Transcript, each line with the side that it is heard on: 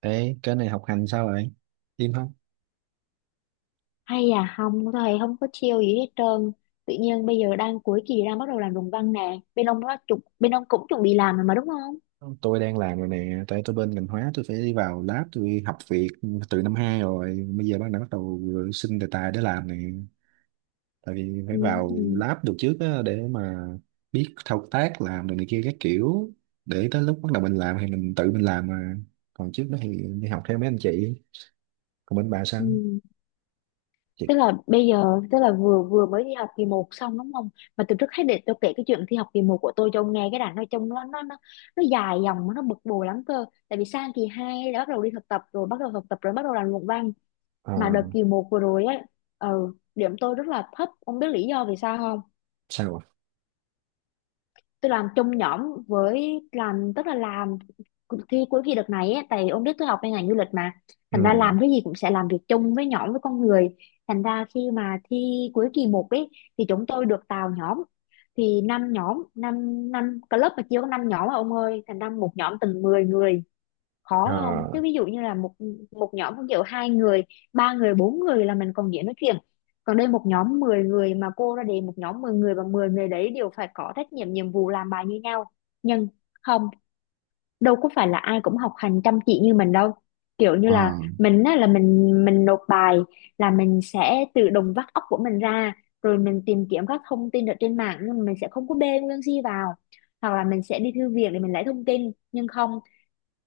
right: Ê, cái này học hành sao vậy? Im không?
left: Hay à? Không, thầy không có chiêu gì hết trơn. Tự nhiên bây giờ đang cuối kỳ đang bắt đầu làm luận văn nè, bên ông nó chuẩn bên ông cũng chuẩn bị làm rồi mà đúng không?
right: Tôi đang làm rồi nè, tại tôi bên ngành hóa tôi phải đi vào lab tôi học việc từ năm 2 rồi, bây giờ đã bắt đầu xin đề tài để làm nè. Tại vì phải vào
left: Ừ.
right: lab được trước á, để mà biết thao tác làm rồi này kia các kiểu, để tới lúc bắt đầu mình làm thì mình tự mình làm mà. Còn trước đó thì đi học theo mấy anh chị. Còn bên bà sao?
left: Ừ.
right: Chị
left: Tức là bây giờ tức là vừa vừa mới đi học kỳ một xong đúng không? Mà từ trước hết để tôi kể cái chuyện thi học kỳ một của tôi cho ông nghe, cái đoạn nó trông nó dài dòng mà nó bực bội lắm cơ. Tại vì sang kỳ hai đã bắt đầu đi thực tập rồi, bắt đầu thực tập rồi bắt đầu làm luận văn.
right: ờ,
left: Mà đợt kỳ một vừa rồi ấy, ừ, điểm tôi rất là thấp, ông biết lý do vì sao không?
right: sao ạ?
left: Tôi làm chung nhóm với làm tức là làm cuộc thi cuối kỳ đợt này ấy, tại ông biết tôi học bên ngành du lịch mà.
right: Ừ.
left: Thành ra làm cái gì cũng sẽ làm việc chung với nhóm với con người. Thành ra khi mà thi cuối kỳ một ấy thì chúng tôi được tạo nhóm, thì năm nhóm, năm năm club mà chia có năm nhóm mà ông ơi, thành ra một nhóm từng 10 người.
right: Ờ
left: Khó không? Chứ ví dụ như là một một nhóm không chịu, hai người ba người bốn người là mình còn dễ nói chuyện, còn đây một nhóm 10 người mà cô ra đề, một nhóm 10 người và 10 người đấy đều phải có trách nhiệm nhiệm vụ làm bài như nhau. Nhưng không, đâu có phải là ai cũng học hành chăm chỉ như mình đâu. Kiểu như
right: ờ
left: là mình á, là mình nộp bài, là mình sẽ tự động vắt óc của mình ra rồi mình tìm kiếm các thông tin ở trên mạng, nhưng mà mình sẽ không có bê nguyên si vào, hoặc là mình sẽ đi thư viện để mình lấy thông tin. Nhưng không,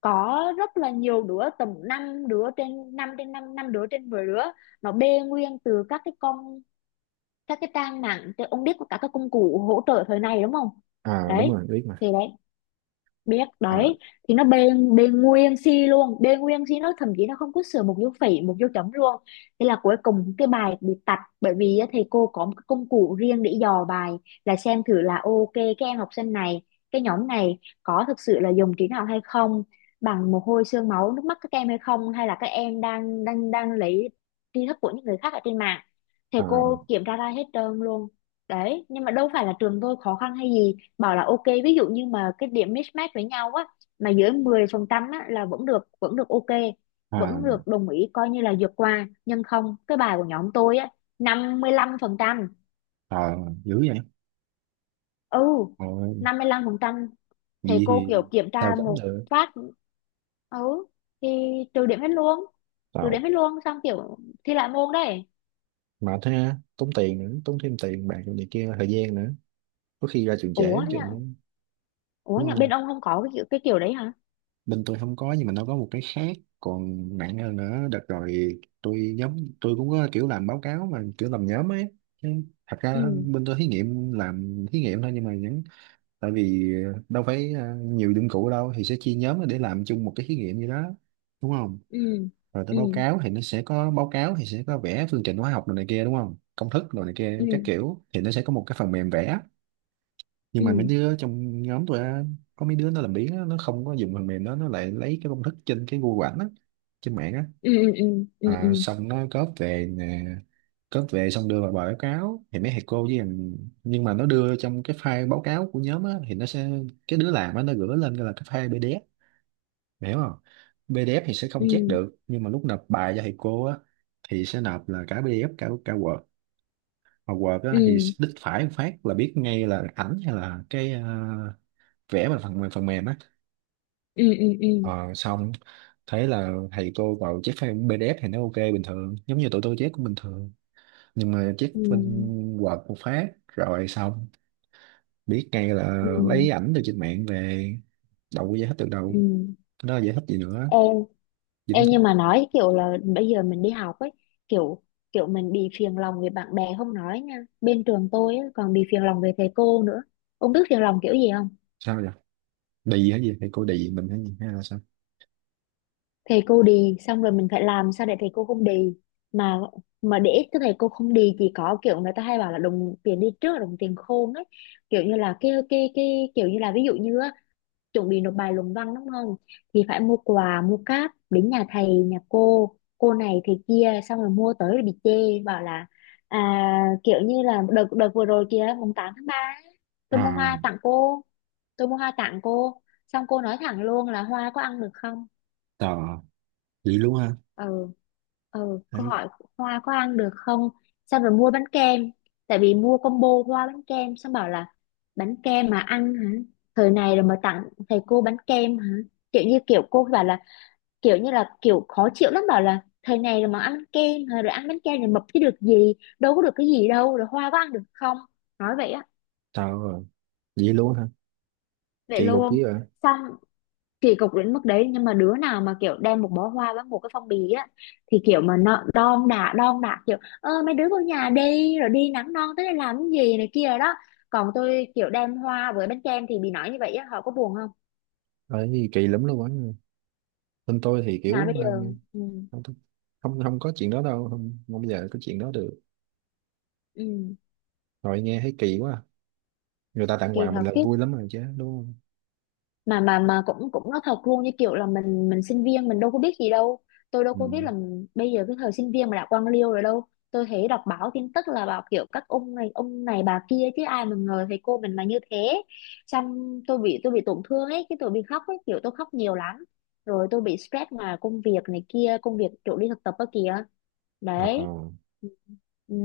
left: có rất là nhiều đứa tầm 5 đứa trên năm, trên 5 5 đứa trên 10 đứa nó bê nguyên từ các cái con, các cái trang mạng trên- ông biết có cả các công cụ hỗ trợ thời này đúng không?
right: ờ, đúng
left: Đấy,
right: rồi, biết mà.
left: thì đấy, biết
right: Ờ
left: đấy. Thì nó bê bê nguyên si luôn, bê nguyên si, nó thậm chí nó không có sửa một dấu phẩy một dấu chấm luôn. Thế là cuối cùng cái bài bị tạch, bởi vì á, thầy cô có một cái công cụ riêng để dò bài, là xem thử là ok cái em học sinh này, cái nhóm này có thực sự là dùng trí não hay không, bằng mồ hôi xương máu nước mắt các em hay không, hay là các em đang đang đang lấy tri thức của những người khác ở trên mạng. Thầy
right: ờ
left: cô kiểm tra ra hết trơn luôn. Đấy, nhưng mà đâu phải là trường tôi khó khăn hay gì, bảo là ok ví dụ như mà cái điểm mismatch với nhau á mà dưới 10% á là vẫn được, vẫn được ok,
right: ờ.
left: vẫn được đồng ý coi như là vượt qua. Nhưng không, cái bài của nhóm tôi á, 55%.
right: Ờ, dữ vậy.
left: Ừ.
right: Ờ,
left: 55%. Thầy
right: vậy
left: cô
right: thì
left: kiểu kiểm
right: tao
left: tra
right: tránh
left: một
right: được.
left: phát, ừ, thì trừ điểm hết luôn, trừ điểm
right: Tao
left: hết luôn, xong kiểu thi lại môn đấy.
right: mà thế á, tốn tiền nữa, tốn thêm tiền bạc này kia, thời gian nữa. Có khi ra trường trễ
left: Ủa
right: chừng
left: nhở,
right: á.
left: ủa
right: Đúng
left: nhở bên
right: không?
left: ông không có cái kiểu đấy hả?
right: Bên tôi không có, nhưng mà nó có một cái khác còn nặng hơn nữa. Đợt rồi tôi nhóm tôi cũng có kiểu làm báo cáo mà kiểu làm nhóm ấy. Chứ thật ra
left: Ừ.
right: bên tôi thí nghiệm, làm thí nghiệm thôi, nhưng mà vẫn tại vì đâu phải à, nhiều dụng cụ đâu thì sẽ chia nhóm để làm chung một cái thí nghiệm gì đó, đúng không?
left: Ừ.
right: Rồi tới
left: Ừ.
right: báo cáo thì nó sẽ có báo cáo, thì sẽ có vẽ phương trình hóa học đồ này kia, đúng không, công thức rồi này kia
left: Ừ.
right: các kiểu, thì nó sẽ có một cái phần mềm vẽ. Nhưng mà mấy
left: Ừ.
right: đứa trong nhóm tôi á, có mấy đứa nó làm biếng á, nó không có dùng phần mềm đó, nó lại lấy cái công thức trên cái Google ảnh á, trên mạng á.
left: Ừ. Ừ. Ừ. Ừ.
right: À,
left: Ừ.
right: xong nó cóp về nè, cóp về xong đưa vào bài báo cáo thì mấy thầy cô với thằng- nhưng mà nó đưa trong cái file báo cáo của nhóm á thì nó sẽ, cái đứa làm á nó gửi lên là cái file PDF. Mày hiểu không? PDF thì sẽ
left: Ừ.
right: không check
left: Ừ.
right: được, nhưng mà lúc nộp bài cho thầy cô á thì sẽ nộp là cả PDF cả cả Word, mà Word á thì
left: Ừ.
right: đích phải một phát là biết ngay là ảnh hay là cái vẽ bằng phần mềm, phần mềm á.
left: Ừ. Ừ. Ừ.
right: Ờ, xong thấy là thầy cô vào check file PDF thì nó ok bình thường, giống như tụi tôi check cũng bình thường, nhưng mà check bên
left: Ừ.
right: Word một phát rồi xong biết ngay là
left: Ừ.
right: lấy ảnh từ trên mạng về, đâu có giải thích được đâu.
left: Ừ.
right: Cái đó giải thích gì nữa,
left: em
right: dính.
left: em nhưng mà nói kiểu là bây giờ mình đi học ấy, kiểu kiểu mình bị phiền lòng về bạn bè không nói nha, bên trường tôi ấy, còn bị phiền lòng về thầy cô nữa. Ông biết phiền lòng kiểu gì không?
right: Sao vậy, đề gì gì thầy cô đề mình hay gì hay là sao?
left: Thầy cô đì, xong rồi mình phải làm sao để thầy cô không đì. Mà mà để cái thầy cô không đì chỉ có kiểu người ta hay bảo là đồng tiền đi trước là đồng tiền khôn ấy, kiểu như là cái kiểu như là ví dụ như á, chuẩn bị nộp bài luận văn đúng không, thì phải mua quà mua cáp đến nhà thầy nhà cô này thầy kia, xong rồi mua tới rồi bị chê bảo là à, kiểu như là đợt đợt vừa rồi kìa, 8/3 ấy, tôi mua
right: À,
left: hoa tặng cô, tôi mua hoa tặng cô xong cô nói thẳng luôn là hoa có ăn được không.
right: tao à? Vậy luôn hả?
left: Ừ. Ừ, câu
right: Đấy,
left: hỏi, hoa có ăn được không. Xong rồi mua bánh kem, tại vì mua combo hoa bánh kem xong bảo là bánh kem mà ăn hả, thời này rồi mà tặng thầy cô bánh kem hả, kiểu như kiểu cô bảo là kiểu như là kiểu khó chịu lắm, bảo là thời này rồi mà ăn kem hả? Rồi ăn bánh kem rồi mập chứ được gì, đâu có được cái gì đâu, rồi hoa có ăn được không, nói vậy á.
right: tao à, vậy luôn hả?
left: Vậy
right: Kỳ cục
left: luôn.
right: dữ à?
left: Xong kỳ cục đến mức đấy, nhưng mà đứa nào mà kiểu đem một bó hoa với một cái phong bì á thì kiểu mà nó đon đả kiểu ơ mấy đứa vào nhà đi, rồi đi nắng non tới đây làm cái gì này kia đó. Còn tôi kiểu đem hoa với bánh kem thì bị nói như vậy á, họ có buồn không?
right: Đấy, kỳ lắm luôn á. Bên tôi thì
left: Mà bây
right: kiểu
left: giờ
right: ừ,
left: ừ.
right: không, không không có chuyện đó đâu, không, không bao giờ có chuyện đó được.
left: Ừ.
right: Rồi nghe thấy kỳ quá à. Người ta tặng
left: Kỳ
right: quà mình
left: thật
right: là
left: chứ.
right: vui lắm rồi chứ, đúng không?
left: Mà cũng cũng nói thật luôn như kiểu là mình sinh viên mình đâu có biết gì đâu. Tôi đâu
right: Ừ.
left: có biết là bây giờ cái thời sinh viên mà đã quan liêu rồi đâu, tôi thấy đọc báo tin tức là bảo kiểu các ông này bà kia chứ ai mà ngờ thầy cô mình mà như thế. Xong tôi bị tổn thương ấy, cái tôi bị khóc ấy, kiểu tôi khóc nhiều lắm. Rồi tôi bị stress mà công việc này kia, công việc chỗ đi thực tập đó kìa, đấy.
right: Ờ,
left: Ừ. Ừ.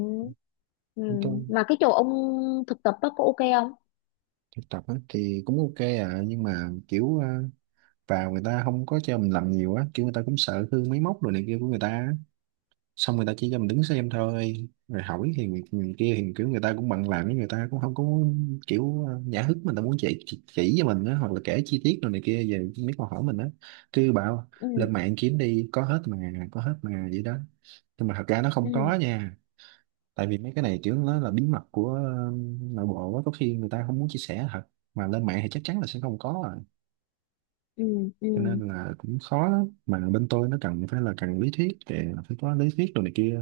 left: Ừ.
right: chúng tôi
left: Mà cái chỗ ông thực tập đó có ok không?
right: thực tập á, thì cũng ok à, nhưng mà kiểu à, vào người ta không có cho mình làm nhiều á, kiểu người ta cũng sợ hư máy móc rồi này kia của người ta. Xong người ta chỉ cho mình đứng xem thôi, rồi hỏi thì người, người kia thì kiểu người ta cũng bận làm, người ta cũng không có kiểu nhã hứng mình ta muốn chỉ cho mình đó, hoặc là kể chi tiết rồi này kia về mấy câu hỏi mình đó, cứ bảo
left: Ừ.
right: lên mạng kiếm đi có hết mà, có hết mà, vậy đó. Nhưng mà thật ra nó không
left: Ừ.
right: có nha, tại vì mấy cái này kiểu nó là bí mật của nội bộ á, có khi người ta không muốn chia sẻ thật, mà lên mạng thì chắc chắn là sẽ không có à.
left: Ừ.
right: Cho
left: Ừ.
right: nên là cũng khó lắm, mà bên tôi nó cần phải là cần lý thuyết thì phải có lý thuyết đồ này kia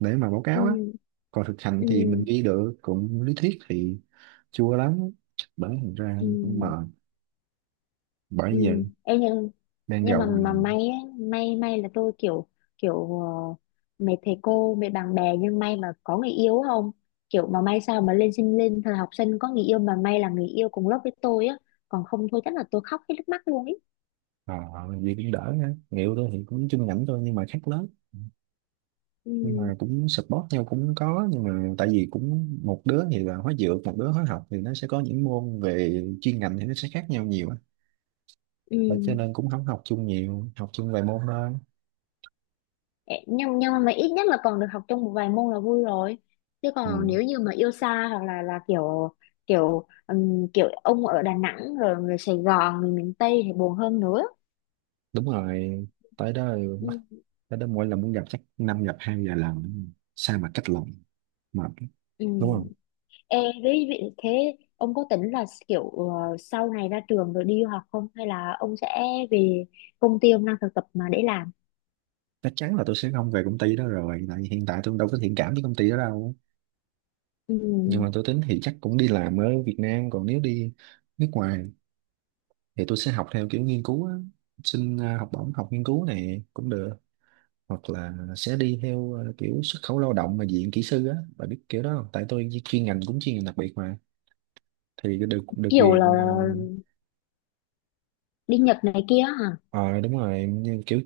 right: để mà báo cáo á,
left: Ừ.
right: còn thực hành
left: Ừ.
right: thì mình ghi được cũng lý thuyết thì chua lắm. Bởi thành ra
left: Ừ.
right: cũng mệt, bởi
left: Ừ.
right: giờ
left: Ê, nhưng
right: đang
left: nhưng mà
right: gầu thì
left: mà may á, may là tôi kiểu kiểu mấy thầy cô mấy bạn bè nhưng may mà có người yêu không, kiểu mà may sao mà lên thời học sinh có người yêu, mà may là người yêu cùng lớp với tôi á, còn không thôi chắc là tôi khóc hết nước mắt luôn ấy.
right: ờ gì cũng đỡ ha. Nghèo tôi thì cũng chung ngành tôi nhưng mà khác lớn, nhưng
left: Ừ.
right: mà cũng support nhau cũng có, nhưng mà tại vì cũng một đứa thì là hóa dược, một đứa hóa học, thì nó sẽ có những môn về chuyên ngành thì nó sẽ khác nhau nhiều á. Và cho
left: Ừ.
right: nên cũng không học chung nhiều, học chung vài môn thôi.
left: Ê, nhưng mà ít nhất là còn được học trong một vài môn là vui rồi, chứ còn
right: Ừ.
left: nếu như mà yêu xa hoặc là kiểu kiểu kiểu ông ở Đà Nẵng rồi người Sài Gòn người miền Tây thì buồn hơn nữa.
right: Đúng rồi, tới đó bắt,
left: Ừ.
right: tới đó mỗi lần muốn gặp chắc năm gặp hai vài lần, sao mà cách lòng mà,
left: Ừ.
right: đúng không?
left: Ê, đấy, vậy thế ông có tính là kiểu sau này ra trường rồi đi du học không hay là ông sẽ về công ty ông đang thực tập mà để làm.
right: Chắc chắn là tôi sẽ không về công ty đó rồi, tại vì hiện tại tôi đâu có thiện cảm với công ty đó đâu.
left: Ừ.
right: Nhưng mà tôi tính thì chắc cũng đi làm ở Việt Nam, còn nếu đi nước ngoài thì tôi sẽ học theo kiểu nghiên cứu á, xin học bổng học nghiên cứu này cũng được, hoặc là sẽ đi theo kiểu xuất khẩu lao động mà diện kỹ sư á, bà biết kiểu đó không, tại tôi chuyên ngành cũng chuyên ngành đặc biệt mà, thì được, được
left: Kiểu là
right: quyền
left: đi Nhật này kia hả?
right: Ờ đúng rồi, như kiểu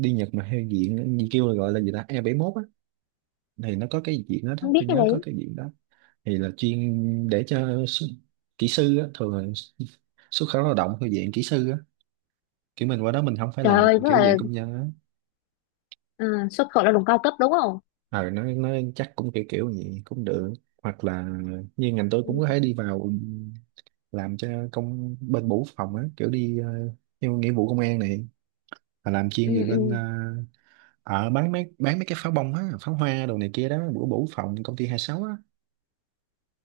right: đi Nhật mà theo diện như kêu là gọi là gì ta e bảy mốt á, thì nó có cái diện đó, đó
left: Không biết
right: tôi
left: cái
right: nhớ có
left: đấy.
right: cái diện đó, thì là chuyên để cho s- kỹ sư á, thường là s- xuất khẩu lao động theo diện kỹ sư á, kiểu mình qua đó mình không phải
left: Trời
right: làm
left: ơi tức
right: kiểu
left: là
right: dạng công nhân á.
left: ờ, xuất khẩu lao động cao cấp đúng không?
right: Ờ nó chắc cũng kiểu kiểu vậy cũng được, hoặc là như ngành tôi cũng có
left: Ừ.
right: thể đi vào làm cho công bên bộ quốc phòng á, kiểu đi theo nghĩa vụ công an này, và làm chuyên về
left: Ừ.
right: bên
left: Ừ.
right: bán mấy, bán mấy cái pháo bông á, pháo hoa đồ này kia đó, bữa bủ phòng công ty 26 á,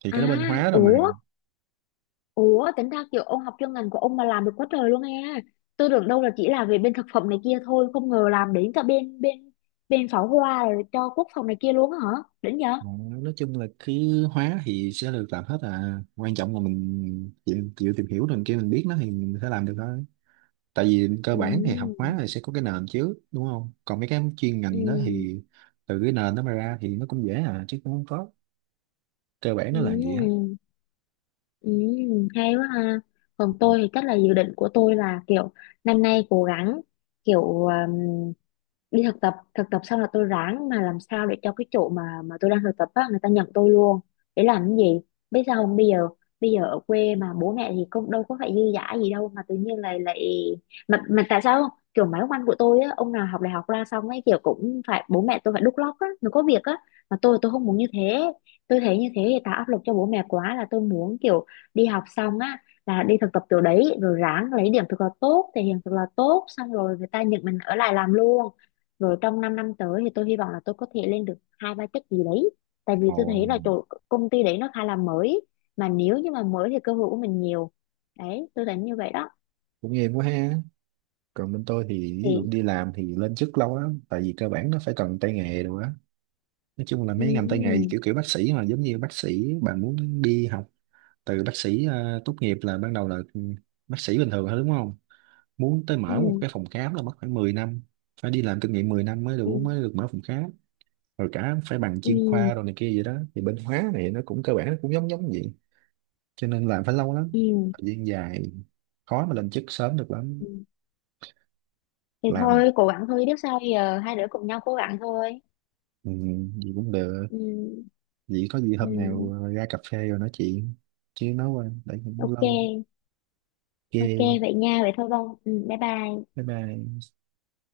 right: thì
left: À,
right: cái đó bên hóa rồi mà.
left: ủa, ủa tính ra kiểu ông học chuyên ngành của ông mà làm được quá trời luôn nghe. Tôi tưởng đâu là chỉ là về bên thực phẩm này kia thôi, không ngờ làm đến cả bên bên bên pháo hoa rồi cho quốc phòng này kia luôn á hả. Đỉnh nhờ.
right: Ờ, nói chung là cứ hóa thì sẽ được làm hết à, quan trọng là mình chịu, chịu tìm hiểu rồi kia mình biết nó thì mình sẽ làm được thôi. Tại vì cơ
left: Ừ.
right: bản thì học hóa thì sẽ có cái nền chứ, đúng không, còn mấy cái chuyên
left: Ừ.
right: ngành đó thì từ cái nền nó mà ra thì nó cũng dễ à, chứ cũng không có cơ bản
left: Ừ.
right: nó là gì á.
left: Ừ. Ừ, hay quá ha. Còn
right: Ừ.
left: tôi thì chắc là dự định của tôi là kiểu năm nay cố gắng kiểu đi thực tập xong là tôi ráng mà làm sao để cho cái chỗ mà tôi đang thực tập á người ta nhận tôi luôn. Để làm cái gì? Biết sao không? Bây giờ ở quê mà bố mẹ thì cũng đâu có phải dư dả gì đâu, mà tự nhiên lại lại mà tại sao không? Kiểu mấy ông anh của tôi á, ông nào học đại học ra xong ấy kiểu cũng phải bố mẹ tôi phải đút lót á, nó có việc á. Mà tôi không muốn như thế, tôi thấy như thế thì tạo áp lực cho bố mẹ quá, là tôi muốn kiểu đi học xong á là đi thực tập chỗ đấy rồi ráng lấy điểm thật là tốt, thể hiện thật là tốt, xong rồi người ta nhận mình ở lại làm luôn, rồi trong 5 năm tới thì tôi hy vọng là tôi có thể lên được hai ba chức gì đấy. Tại vì tôi
right: Ồ,
left: thấy là chỗ công ty đấy nó khá là mới, mà nếu như mà mới thì cơ hội của mình nhiều, đấy tôi thấy như vậy đó.
right: cũng em quá ha. Còn bên tôi thì ví dụ
left: Thì
right: đi làm thì lên chức lâu lắm, tại vì cơ bản nó phải cần tay nghề đồ á. Nói chung là mấy ngành tay nghề
left: ừ.
right: kiểu kiểu bác sĩ, mà giống như bác sĩ bạn muốn đi học từ bác sĩ tốt nghiệp là ban đầu là bác sĩ bình thường thôi, đúng không, muốn tới mở một
left: Ừ.
right: cái phòng khám là mất khoảng 10 năm, phải đi làm kinh nghiệm 10 năm mới đủ mới
left: Ừ.
right: được mở phòng khám, rồi cả phải bằng chuyên khoa rồi
left: Ừ.
right: này kia vậy đó, thì bên hóa này nó cũng cơ bản nó cũng giống giống vậy. Cho nên làm phải lâu lắm,
left: Ừ.
right: thời gian dài, khó mà lên chức sớm được
left: Ừ.
right: lắm.
left: Thì
right: Làm
left: thôi cố gắng thôi biết sao giờ, hai đứa cùng nhau cố gắng thôi.
right: ừ, gì cũng được.
left: Ừ.
right: Vậy có gì
left: Ừ.
right: hôm nào ra cà phê rồi nói chuyện, chứ nói qua để cũng lâu
left: Ok. Ok
right: ghê.
left: vậy nha, vậy thôi Bông. Ừ, bye bye.
right: Bye bye.